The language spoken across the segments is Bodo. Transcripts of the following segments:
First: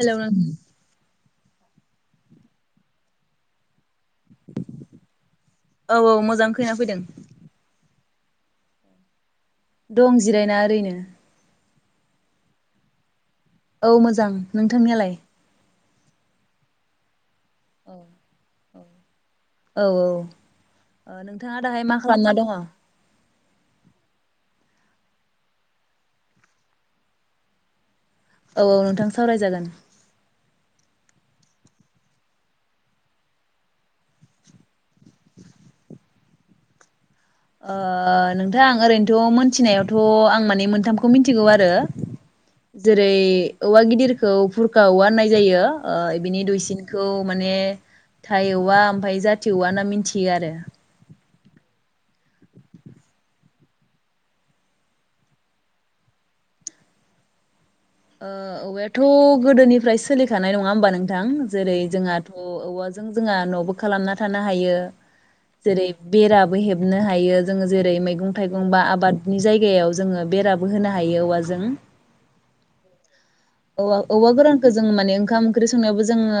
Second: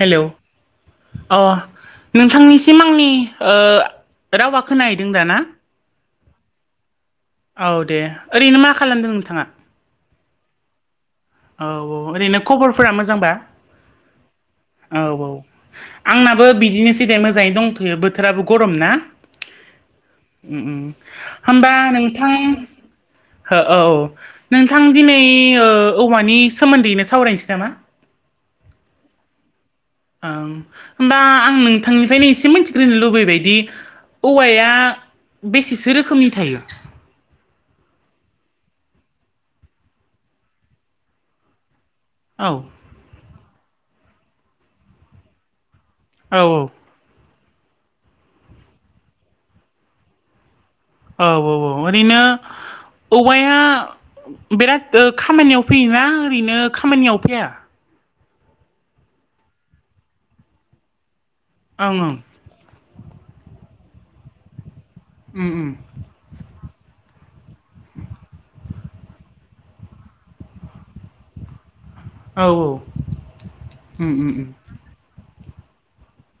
हेलौ नों अह नोंथांनिसिम आंनि ओ रावा खोनाहैदों दा ना? औ औ मोजां खैना फैदों। औ दे ओरैनो मा खालामदों नोंथाङा? दं जिरायना ओरैनो। औ औ ओरैनो खबरफोरा मोजांबा? औ मोजां औ नोंथांनियालाय? औ आंनाबो बिदिनोसै दे मोजायै दंथ'यो औ बोथोराबो गरम ना। औ ओ उम उम नोंथाङा होमबा दाहाय मा नोंथां खालामना दङ औ हो औ नोंथां दिनै ओ औवानि सोमोन्दैनो सावरायनोसै नामा? औ औ नोंथां सावरायजागोन। ओं होमबा आं नोंथांनिफ्रायनो एसे मोनथिग्रोनो लुबैबायदि औवाया बेसेसो रोखोमनि थायो? ओ नोंथां ओरैनोथ' मोनथिनायावथ' आं माने मोनथामखौ मिनथिगौ आरो। औ जेरै औवा गिदिरखौ भुरका औवा होननाय जायो। ओ‌ औ बिनि औ दुइसिनखौ माने थाइ औवा ओमफाय जाथि औवा होना मिनथियो आरो। औ औ औ ओरैनो औवाया बिराद ओ खामानियाव फैयोना ओरैनो खामानियाव फैया? ओ औवायाथ' गोदोनिफ्राय सोलिखानाय नङा होमबा नोंथां जेरै ओं ओं जोंहाथ' औवाज जों जोङा न'बो खालामना थानो हायो उम जेरै बेराबो हेब नो हायो जोङो जेरै मैगं थाइगं बा आबादनि जायगायाव जोङो बेराबो होनो हायो औवाजों। औ औ औवा औवा गोरानखौ जों माने ओंखाम ओंख्रि संनायावबो जोङो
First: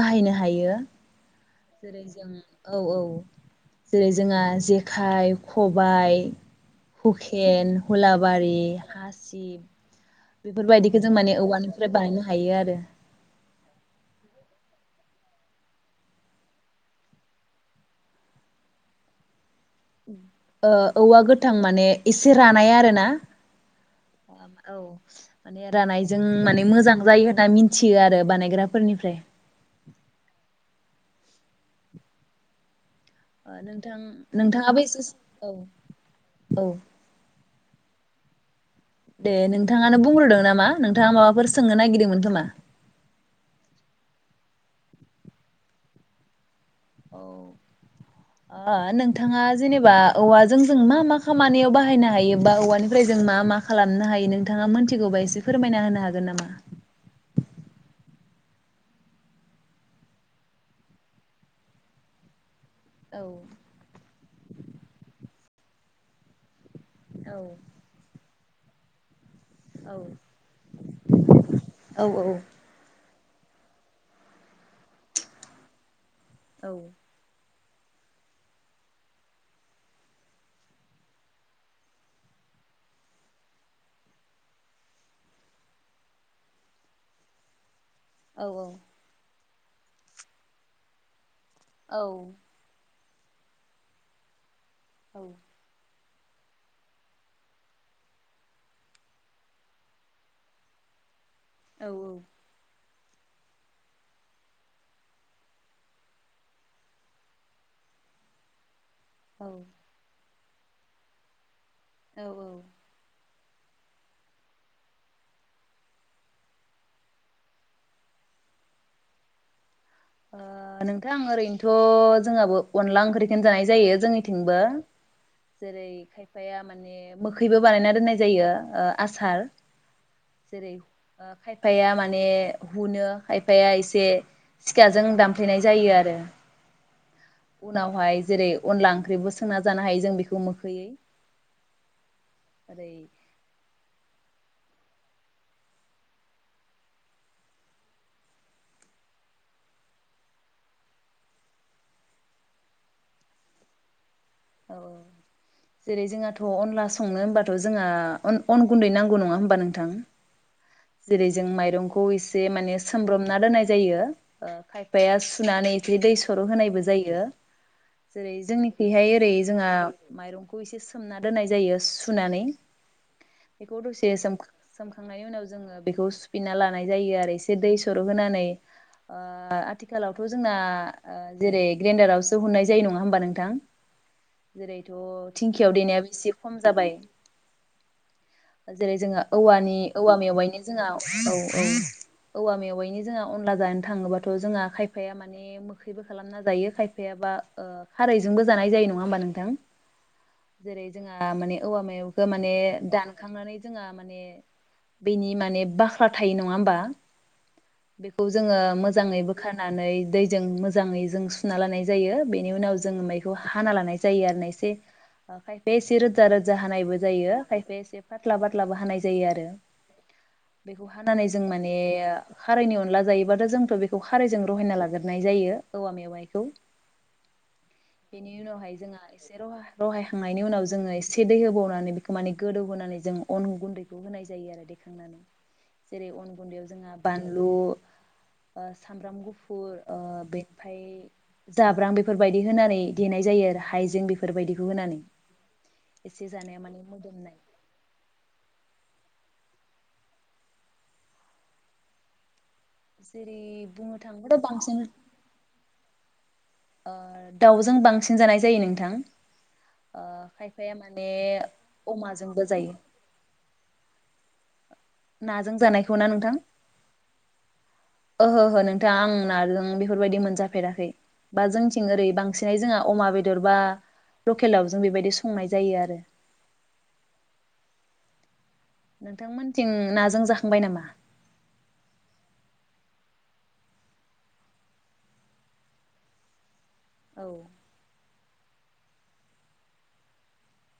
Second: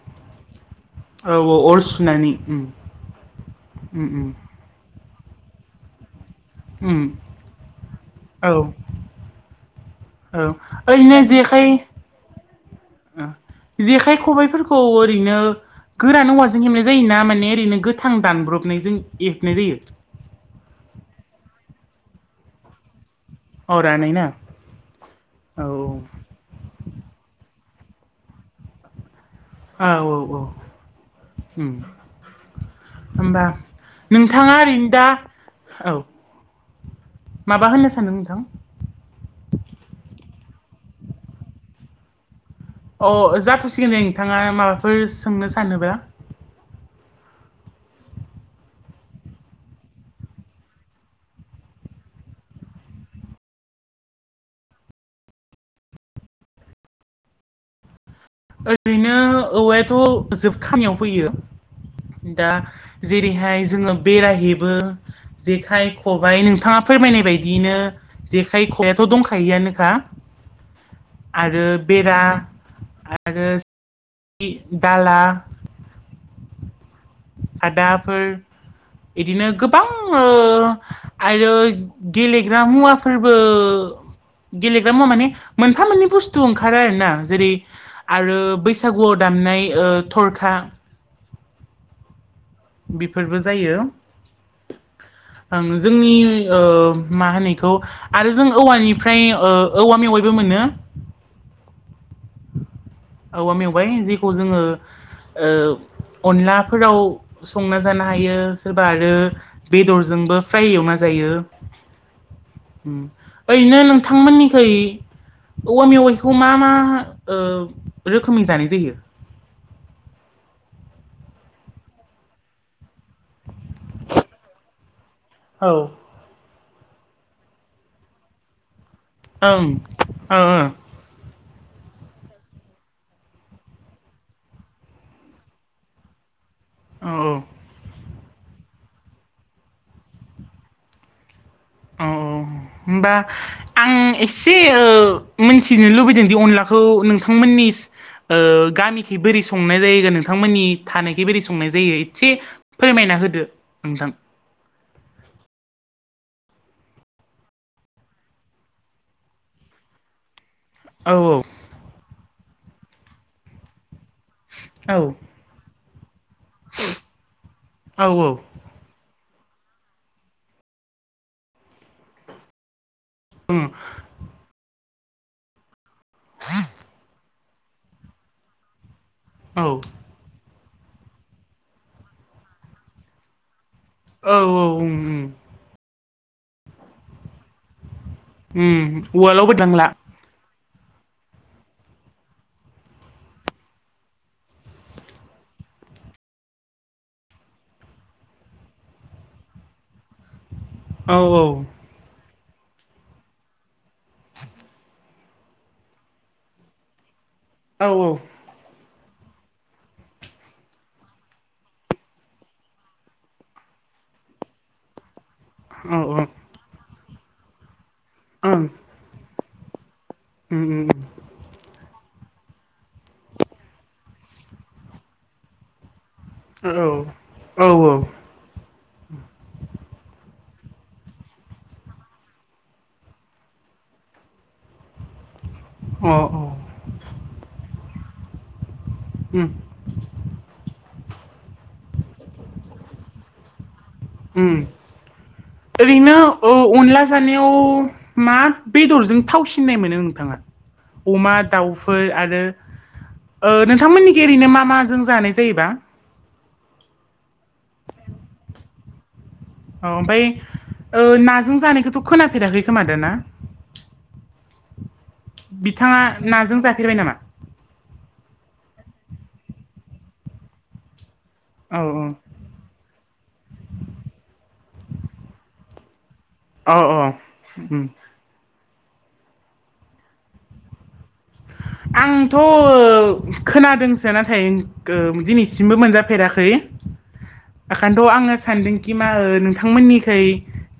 बाहायनो हायो। औ औ अर जेरै जों सुनानै उम औ औ जेरै जोंङा जेखाइ, खबाइ उम हुखेन, हुलाबारि, औ हासिब औ बेफोरबायदिखो जों ओरैनो माने जेखाइ औवानिफ्राय बानायनो हायो आरो। जेखाइ खबाइफोरखौ ओरैनो गोरान औवाजों हेबनाय जायो ना माने ओरैनो गोथां दानब्रबनायजों हेबनाय जायो? ओ औवा गोथां माने इसे रानाय आरो ना। अ रानाय ना ओम औ माने औ रानायजों माने मोजां जायो होनना मिन थियो आरो बानायग्राफोरनिफ्राय। उम होमबा ओ नोंथां नोंथाङा नोंथाङाबो ओरैनो एसे दा औ। औ। माबा होननो सानदों नोंथां? दे नोंथाङानो बुंग्रोदों नामा नोंथाङा माबाफोर सोंनो नागिरदोंमोन खोमा। अ जाथ'सिगोन दे नोंथाङा माबाफोर सोंनो सानोब्ला औ। ओ नोंथाङा जेनेबा औवाजों जों मा मा खामानियाव बाहायनो हायोबा औवानिफ्राय जों मा मा खालामनो हायो नोंथाङा मोनथिगौबा एसे फोरमायना होनो हागोन नामा? [inaudible] ओरैनो औवायाथ' जोब खानायाव फैयो दा। औ जेरैहाय जोङो बेरा हेबो जेखाइ खबाइ नोंथाङा फोरमायनाय औ बायदियैनो जेखाय खबायाथ' दं खायोआनोखा औ आरो औ बेरा आरो दाला औ। खादाफोर बिदिनो गोबां ओ आरो गेलेग्रा मुवाफोरबो गेलेग्रा मुवा माने मोनफा मोननै बुस्थु ओंखारो आरो ना। जेरै आरो बैसागुआव दामनाय ओ थरखा। औ। बेफोरबो जायो। औ आं जोंनि ओ मा होनो इखौ आरो जों औवानिफ्राय ओ औवा मेवाइबो मोनो। [inaudible] औ औ। औवा मेवाय जेखौ जोङो ओ अनलाफोराव संना जानो हायो। [unintelligible] बा आरो औ बेदरजोंबो फ्राय एवना जायो। औ औ। ओम ओरैनो नोंथांमोननिखै औवा मेवाइखौ मा मा ओ रोखोमनि जानाय जायो। ओ ओ नोंथां ओरैनोथ' जोंहाबो अनला ओंख्रिखोनो जानाय जायो जोंनिथिंबो। औ जेरै खायफाया माने मोखैबो बानायना दोननाय जायो। ओ आसार ओम ओ ओ। खायफाया माने हुनो खायफाया एसे सिखाजों दानफ्लेनाय जायो आरो ओ औ औ उनावहाय जेरै अनला ओंख्रिबो संना जानो हायो जों बेखौ मोखैयै। औ औ ओरै होमबा आं एसे ओ मिथिनो लुबैदों दि अनलाखौ नोंथांमोननि ओ गामिखि बोरै संनाय जायो नोंथांमोननि थानायखै बोरै संनाय जायो इससे फोरमाय ना होदो नोंथां। औ औ। जेरै जोंहाथ' अनला संनो होनबाथ' जोंहा अन अन गुन्दै नांगौ नङा होमबा नोंथां। औ जेरै जों माइरंखौ एसे माने सोमब्रमना दोननाय जायो। ओ खायफाया सुनानै इदि दै सर' होनायबो जायो। औ औ जेरै जोंनिखैहाय ओरै जोंहा माइरंखौ एसे सोमना दोननाय जायो सुनानै। उम बेखौ दसे सोम सोमखांनायनि उनाव जोङो बेखौ सुफिनना लानाय जायो आरो ए से दै सर' होनानै ओ औ आथिखालावथ' जोंना ओ जेरै ग्रेनडारावसो हुननाय जायो नङा होमबा नोंथां। औ उम जेरैथ' उम धिंखियाव देनायाबो एसे खम जाबाय। दिनै उम जोंहा उवालाव औवानि बोदांला औवा मेवाइनि जोंहा औ औ औवा मेवाइनि जोंहा अनला जानो थाङोबाथ' जोंहा खायफाया माने मोखैबो खालामना जायो खायफाया बा ओ खारैजोंबो जानाय जायो नङा होमबा नोंथां? [inaudible] जेरै औ जोंहा माने औवा मेयावखो माने दानखांनानै जोंहा माने [inaudible] बेनि माने बाख्ला थायो नङा होमबा औ बेखौ जोङो मो जाङै बोखारनानै दैजों मोजाङै जों सुना लानाय जायो बेनि उनाव जोङो मैखौ हाना लानाय जायो आरो ना एसे खायफाया एसे ओं रोजा रोजा हानायबो जायो खायफाया एसे पाथ्ला उम पाथ्लाबो हानाय जायो आरो। बेखौ उम हानानै जों माने खारैनि अनला जायोबाथ' जोंथ' बेखौ खारायजों रहायना लाग्रोनाय जायो औवा मेवाइ औ औ औ उनावहाय जोंहा एसे र रहायखांनायनि उनाव जोङो एसे दै होबावनानै बेखौ माने गोदौ होनोनानै जों अन गुन्दैखौ होनाय जायो आरो देखांनानै जेरै अ औ गुन्दैआव जोंहा बानलु ओ सामब्राम उम गुफुर ओ बेनिफ्राय जाब्रां बेफोरबायदि होनानै देनाय जायो आरो। हाइजें उम बेफोरबायदिखौ होनानै। ओरैनो एसे औ जानाया माने अनला मोदोमनाय जानायाव मा बेदरजों थावसिननाय मोनो नोंथाङा अमा दाउफोर आरो जेरै ओ बुंनो नोंथांमोननिखै थाङोबाथ' ओरैनो मा बांसिन माजों जानाय जायोबा ओ दाउजों बांसिन जानाय जायो नोंथां। अ ओ ओमफ्राय खायफाया माने ओ नाजों जानायखौथ' अमाजोंबो खोनाफेराखै जायो खोमा दा ना? नाजों जानायखौ ना नोंथां? नाजों जाफेरबाय नामा ओहो ओहो नोंथां आं नाजों बेफोरबायदि मोनजाफेराखै। बा औ जोंथिं औ ओरै बांसिनै जोंहा अमा बे दर बा लकेल दावजों बेबायदि संनाय जायो आरो। अ अ उम नोंथांमोनथिं नाजों जाखांबाय नामा? [inaudible] आंथ' खोनादोंसो नाथाय गो दिनैसिमबो मोनजाफेराखै। औ ओखायथ' आङो। सानदोंखि मा नोंथांमोननिखै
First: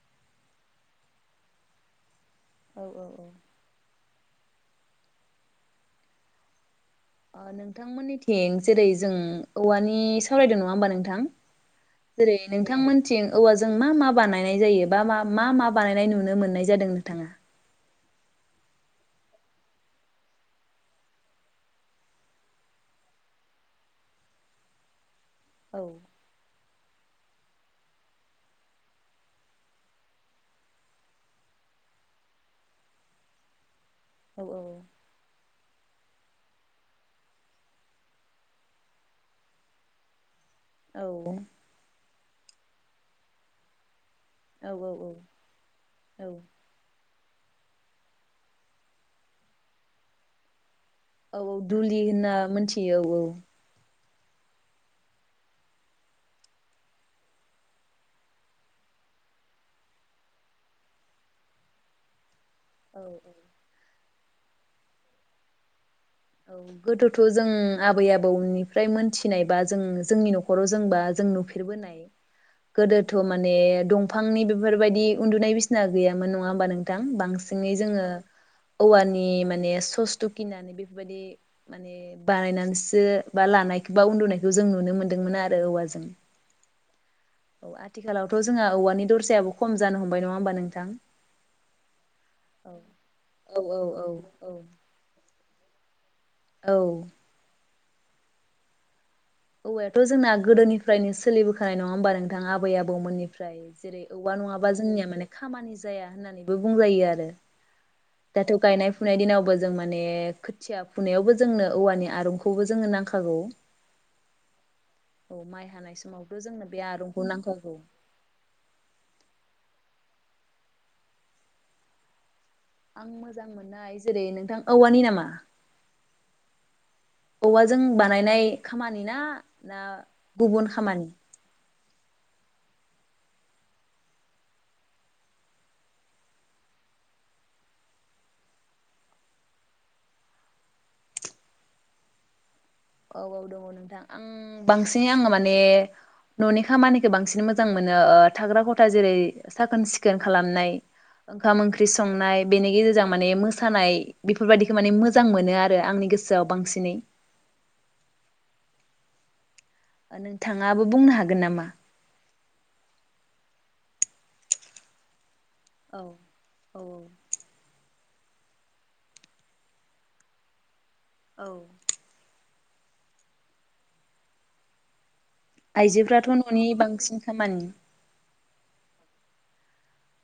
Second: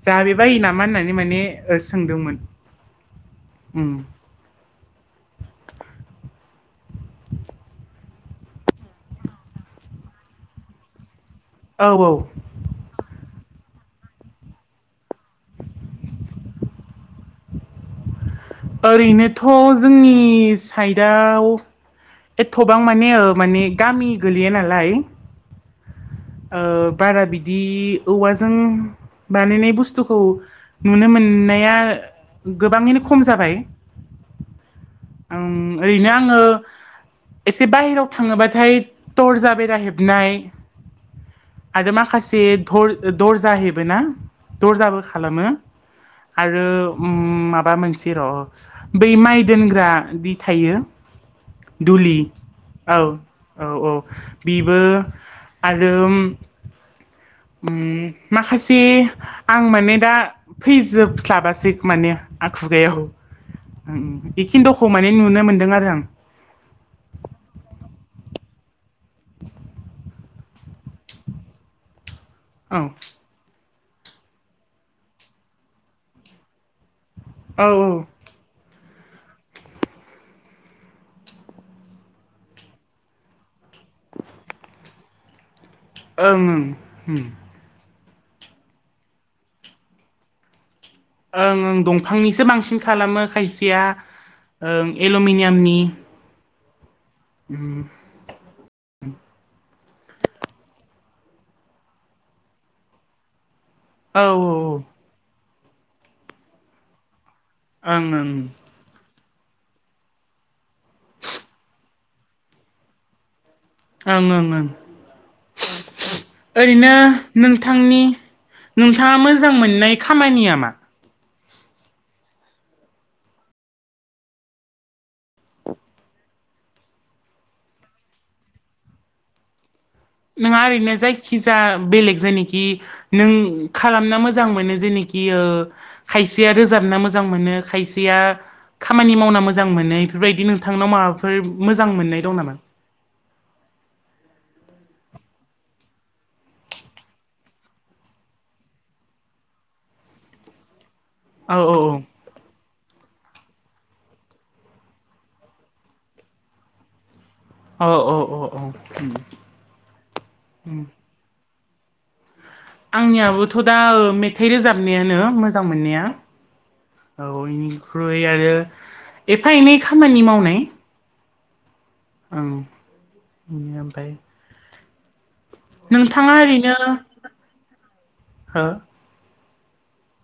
जाबाय बायो नामा होननानै माने सोंदोंमोन। औ औ उम ओ नोंथांमोननिथिं जेरै जों औवानि सावरायदों नङा होमबा नोंथां? औ औ जेरै नोंथांमोनथिं औवाजों मा मा बानायनाय जायो बा मा मा बानायनाय नुनो मोननाय जादों नोंथाङा? ओरैनोथ' जोंनि साइडआव एथ'बां माने माने गामि गोलैया नालाय औ ओ बारा बिदि औवाजों बानायनाय बुस्थुखौ नुनो मोननाया गोबाङैनो खम जाबाय। औ औ ओम ओरैनो आङो एसे बाहेराव थाङोबाथाय तरजा बेरा हेबनाय औ आरो माखासे धर दरजा हेबो ना औ औ दर्जाबो औ खालामो औ आरो उम माबा मोनसे र' बै माइ दोनग्रा दि थायो औ दुलि होनना मोनथियो औ औ औ। बेबो आरो उम माखासे आं माने दा फैजोबस्लाबासै माने आ खुगायाव औ। औ औ। उम बेखिनद'खौ माने नुनो मोन्दों आरो आं। औ गोदोथ' जों आबै आबौनिफ्राय मोनथिनायबा जों जोंनि न'खराव जोंबा जों नुफेरबोनाय औ गोदोथ' माने दंफांनि बेफोरबायदि उन्दुनाय बिसिना गैयामोन नङा होमबा नों थां औ बांसिंयै ओं जोङो औवानि माने सस थ'गिना नैबे बायदि माने बानायनानैसो बा लानायखौ बा उन्दुनायखौ जों नुनो मोन्दोंमोन आरो औवा ओं ओं उम। औ आथिखालावथ' जोंहा औवानि दरसायाबो खम जानो हमबाय नङा होमबा नोंथां? ओं ओं दंफांनिसो औ। बांसिन खालामो औ औ खायसेया औ औ ओं एल'मिनि यामनि। औ। उम उम। औवायाथ' जोंना गोदोनिफ्रायनो सोलिबोखानाय नङा होमबा नोंथां आबै आबौमोननिफ्राय जेरै औ ओं औवा नङाबा जोंनिया माने खामानि जाया होननानैबो बुंजायो आरो। ओं दाथ' गायनाय फुनाय दिनावबो जों माने खोथिया फुनायावबो जोंनो औवानि आरौ खौबो जोनो नांखागौ। ओं ओं ओं औ माइ हानाय समावथ' जोंनो बे ओरैनो आरंखौ नांखागौ नोंथांनि नोंथाङा मोजां मोननाय खामानिया मा? आं मोजां मोननाय जेरै नोंथां औवानि नामा? औवाजों बानायनाय खामानि ना ना नोङा गुबुन ओरैनो खामानि जायखिजाया बेलेग जायनेखि नों खालामना मोजां मोनो जेनाखि ओ खायसेया रोजाबना मोजां मोनो खायसेया खामानि मावना मोजां मोनो इफोरबायदि नोंथांनाव माबाफोर मोजां मोननाय दं नामा? औ औ दङ नोंथां आं बांसिनै आङो माने न'नि खामानिखौ बांसिन मोजां मोनो ओ थाग्रा खथा जेरै साखोन सिखोन खालामनाय औ ओंखाम ओंख्रि औ संनाय बेनि गेजेरजों माने मोसानाय बेफोरबायदिखौ माने मोजां मोनो आरो आंनि गोसोआव बांसिनै। अ' अ' अ' औ उम। ओ नोंथाङाबो बुंनो हागोन नामा? आंनियाबोथ' दा ओ मेथाइ रोजाबनायानो मो जां औ मोननाया। औ आगैनि ख्रुइ आरो एफा एनै खामानि मावनाय औ। उम उम आमफाय आइजोफ्राथ' न'नि बांसिन खामानि। हो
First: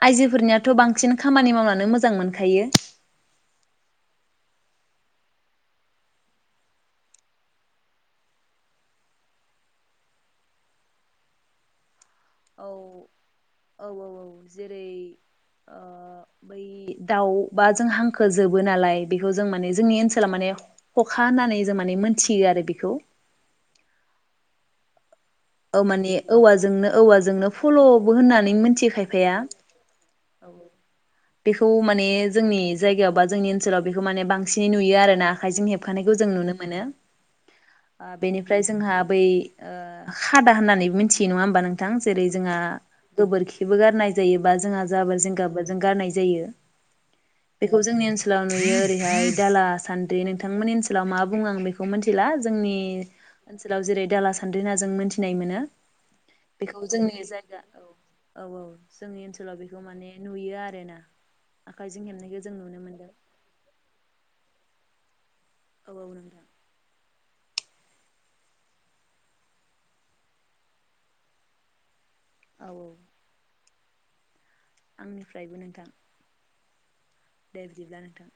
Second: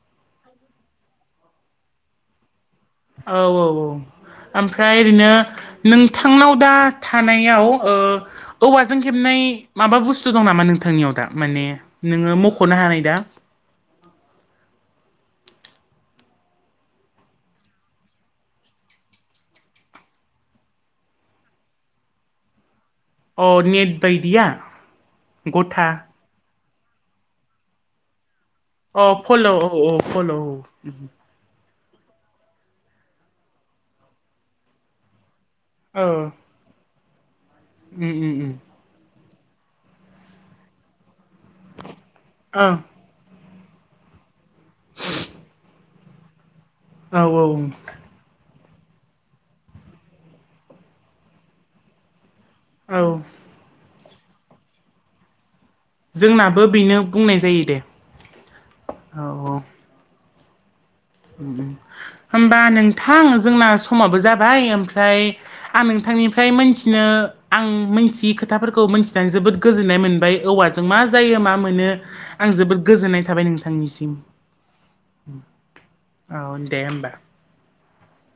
आइजोफोरनियाथ' बांसिन खामानि मावनानो मोजां मोनखायो। औ औ औ। आमफ्राय ओरैनो नोंथांनाव दा थानायाव ओ औवाजों हेबनाय नाय माबा बुस्थु दं नामा नोंथांनियाव दा माने नोङो मख'नो औ हानाय दा? औ औ औ जेरै ओ बै दाउ बा जों हांखो जोबो नालाय बेखौ जों माने जोंनि ओनसोला माने ने ख'खा होननानै जों माने मोनथियो आरो बेखौ। अ नेट बायदिया? औ गथा माने औवाजोंनो औवाजोंनो फल'बो होनना अ फल' औ औ फल' बेखौ माने जोंनि जायगायाव बा जोंनि ओनसोलाव बेखौ माने बांसिनै नुयो आरोना? हाइजें औ हेबखानायखौ जों नुनो मोनो। उम उम उम बेनिफ्राय जोंहा बै ओ खादा होननानैबो मिथियो, नङा होमबा नोंथां? जेरै जोंहा औ गोबोरखिबो गारनाय जायो जोंहा जाबोर जेंगाबो जों गारनाय जायो। औ औ बेखौ जोंनि ओनसोलाव नुयो ओरैहाय दाला सान्द्रि नोंथांमोननि ओनसोलाव मा बुङो आं बेखौ मोनथिला जोंनि औ ओनसोलाव जेरै दाला सान्द्रि होनना जों मोनथिनाय मोनो जोंनाबो बेखौ बेनो जोंनि बुंनाय जायगा जायो दे औ औ औ जोंनि ओनसोलाव बेखौ माने नुयो आरो ना। ओम ओम होमबा नोंथां जोंना समाबो जाबाय ओमफ्राय आं औ औ नोंथांनिफ्राय नोंथां मोनथिनो आं मोनथियै खोथाफोरखौ मोनथिनानै जोबोद गोजोननाय मोनबाय औवाजों मा जायो मा मोनो आं औ जोबोद औ गोजोननाय थाबाय नोंथांनिसिम। आंनिफ्रायबो नों औ दे होमबा। बिदिब्ला नोंथां।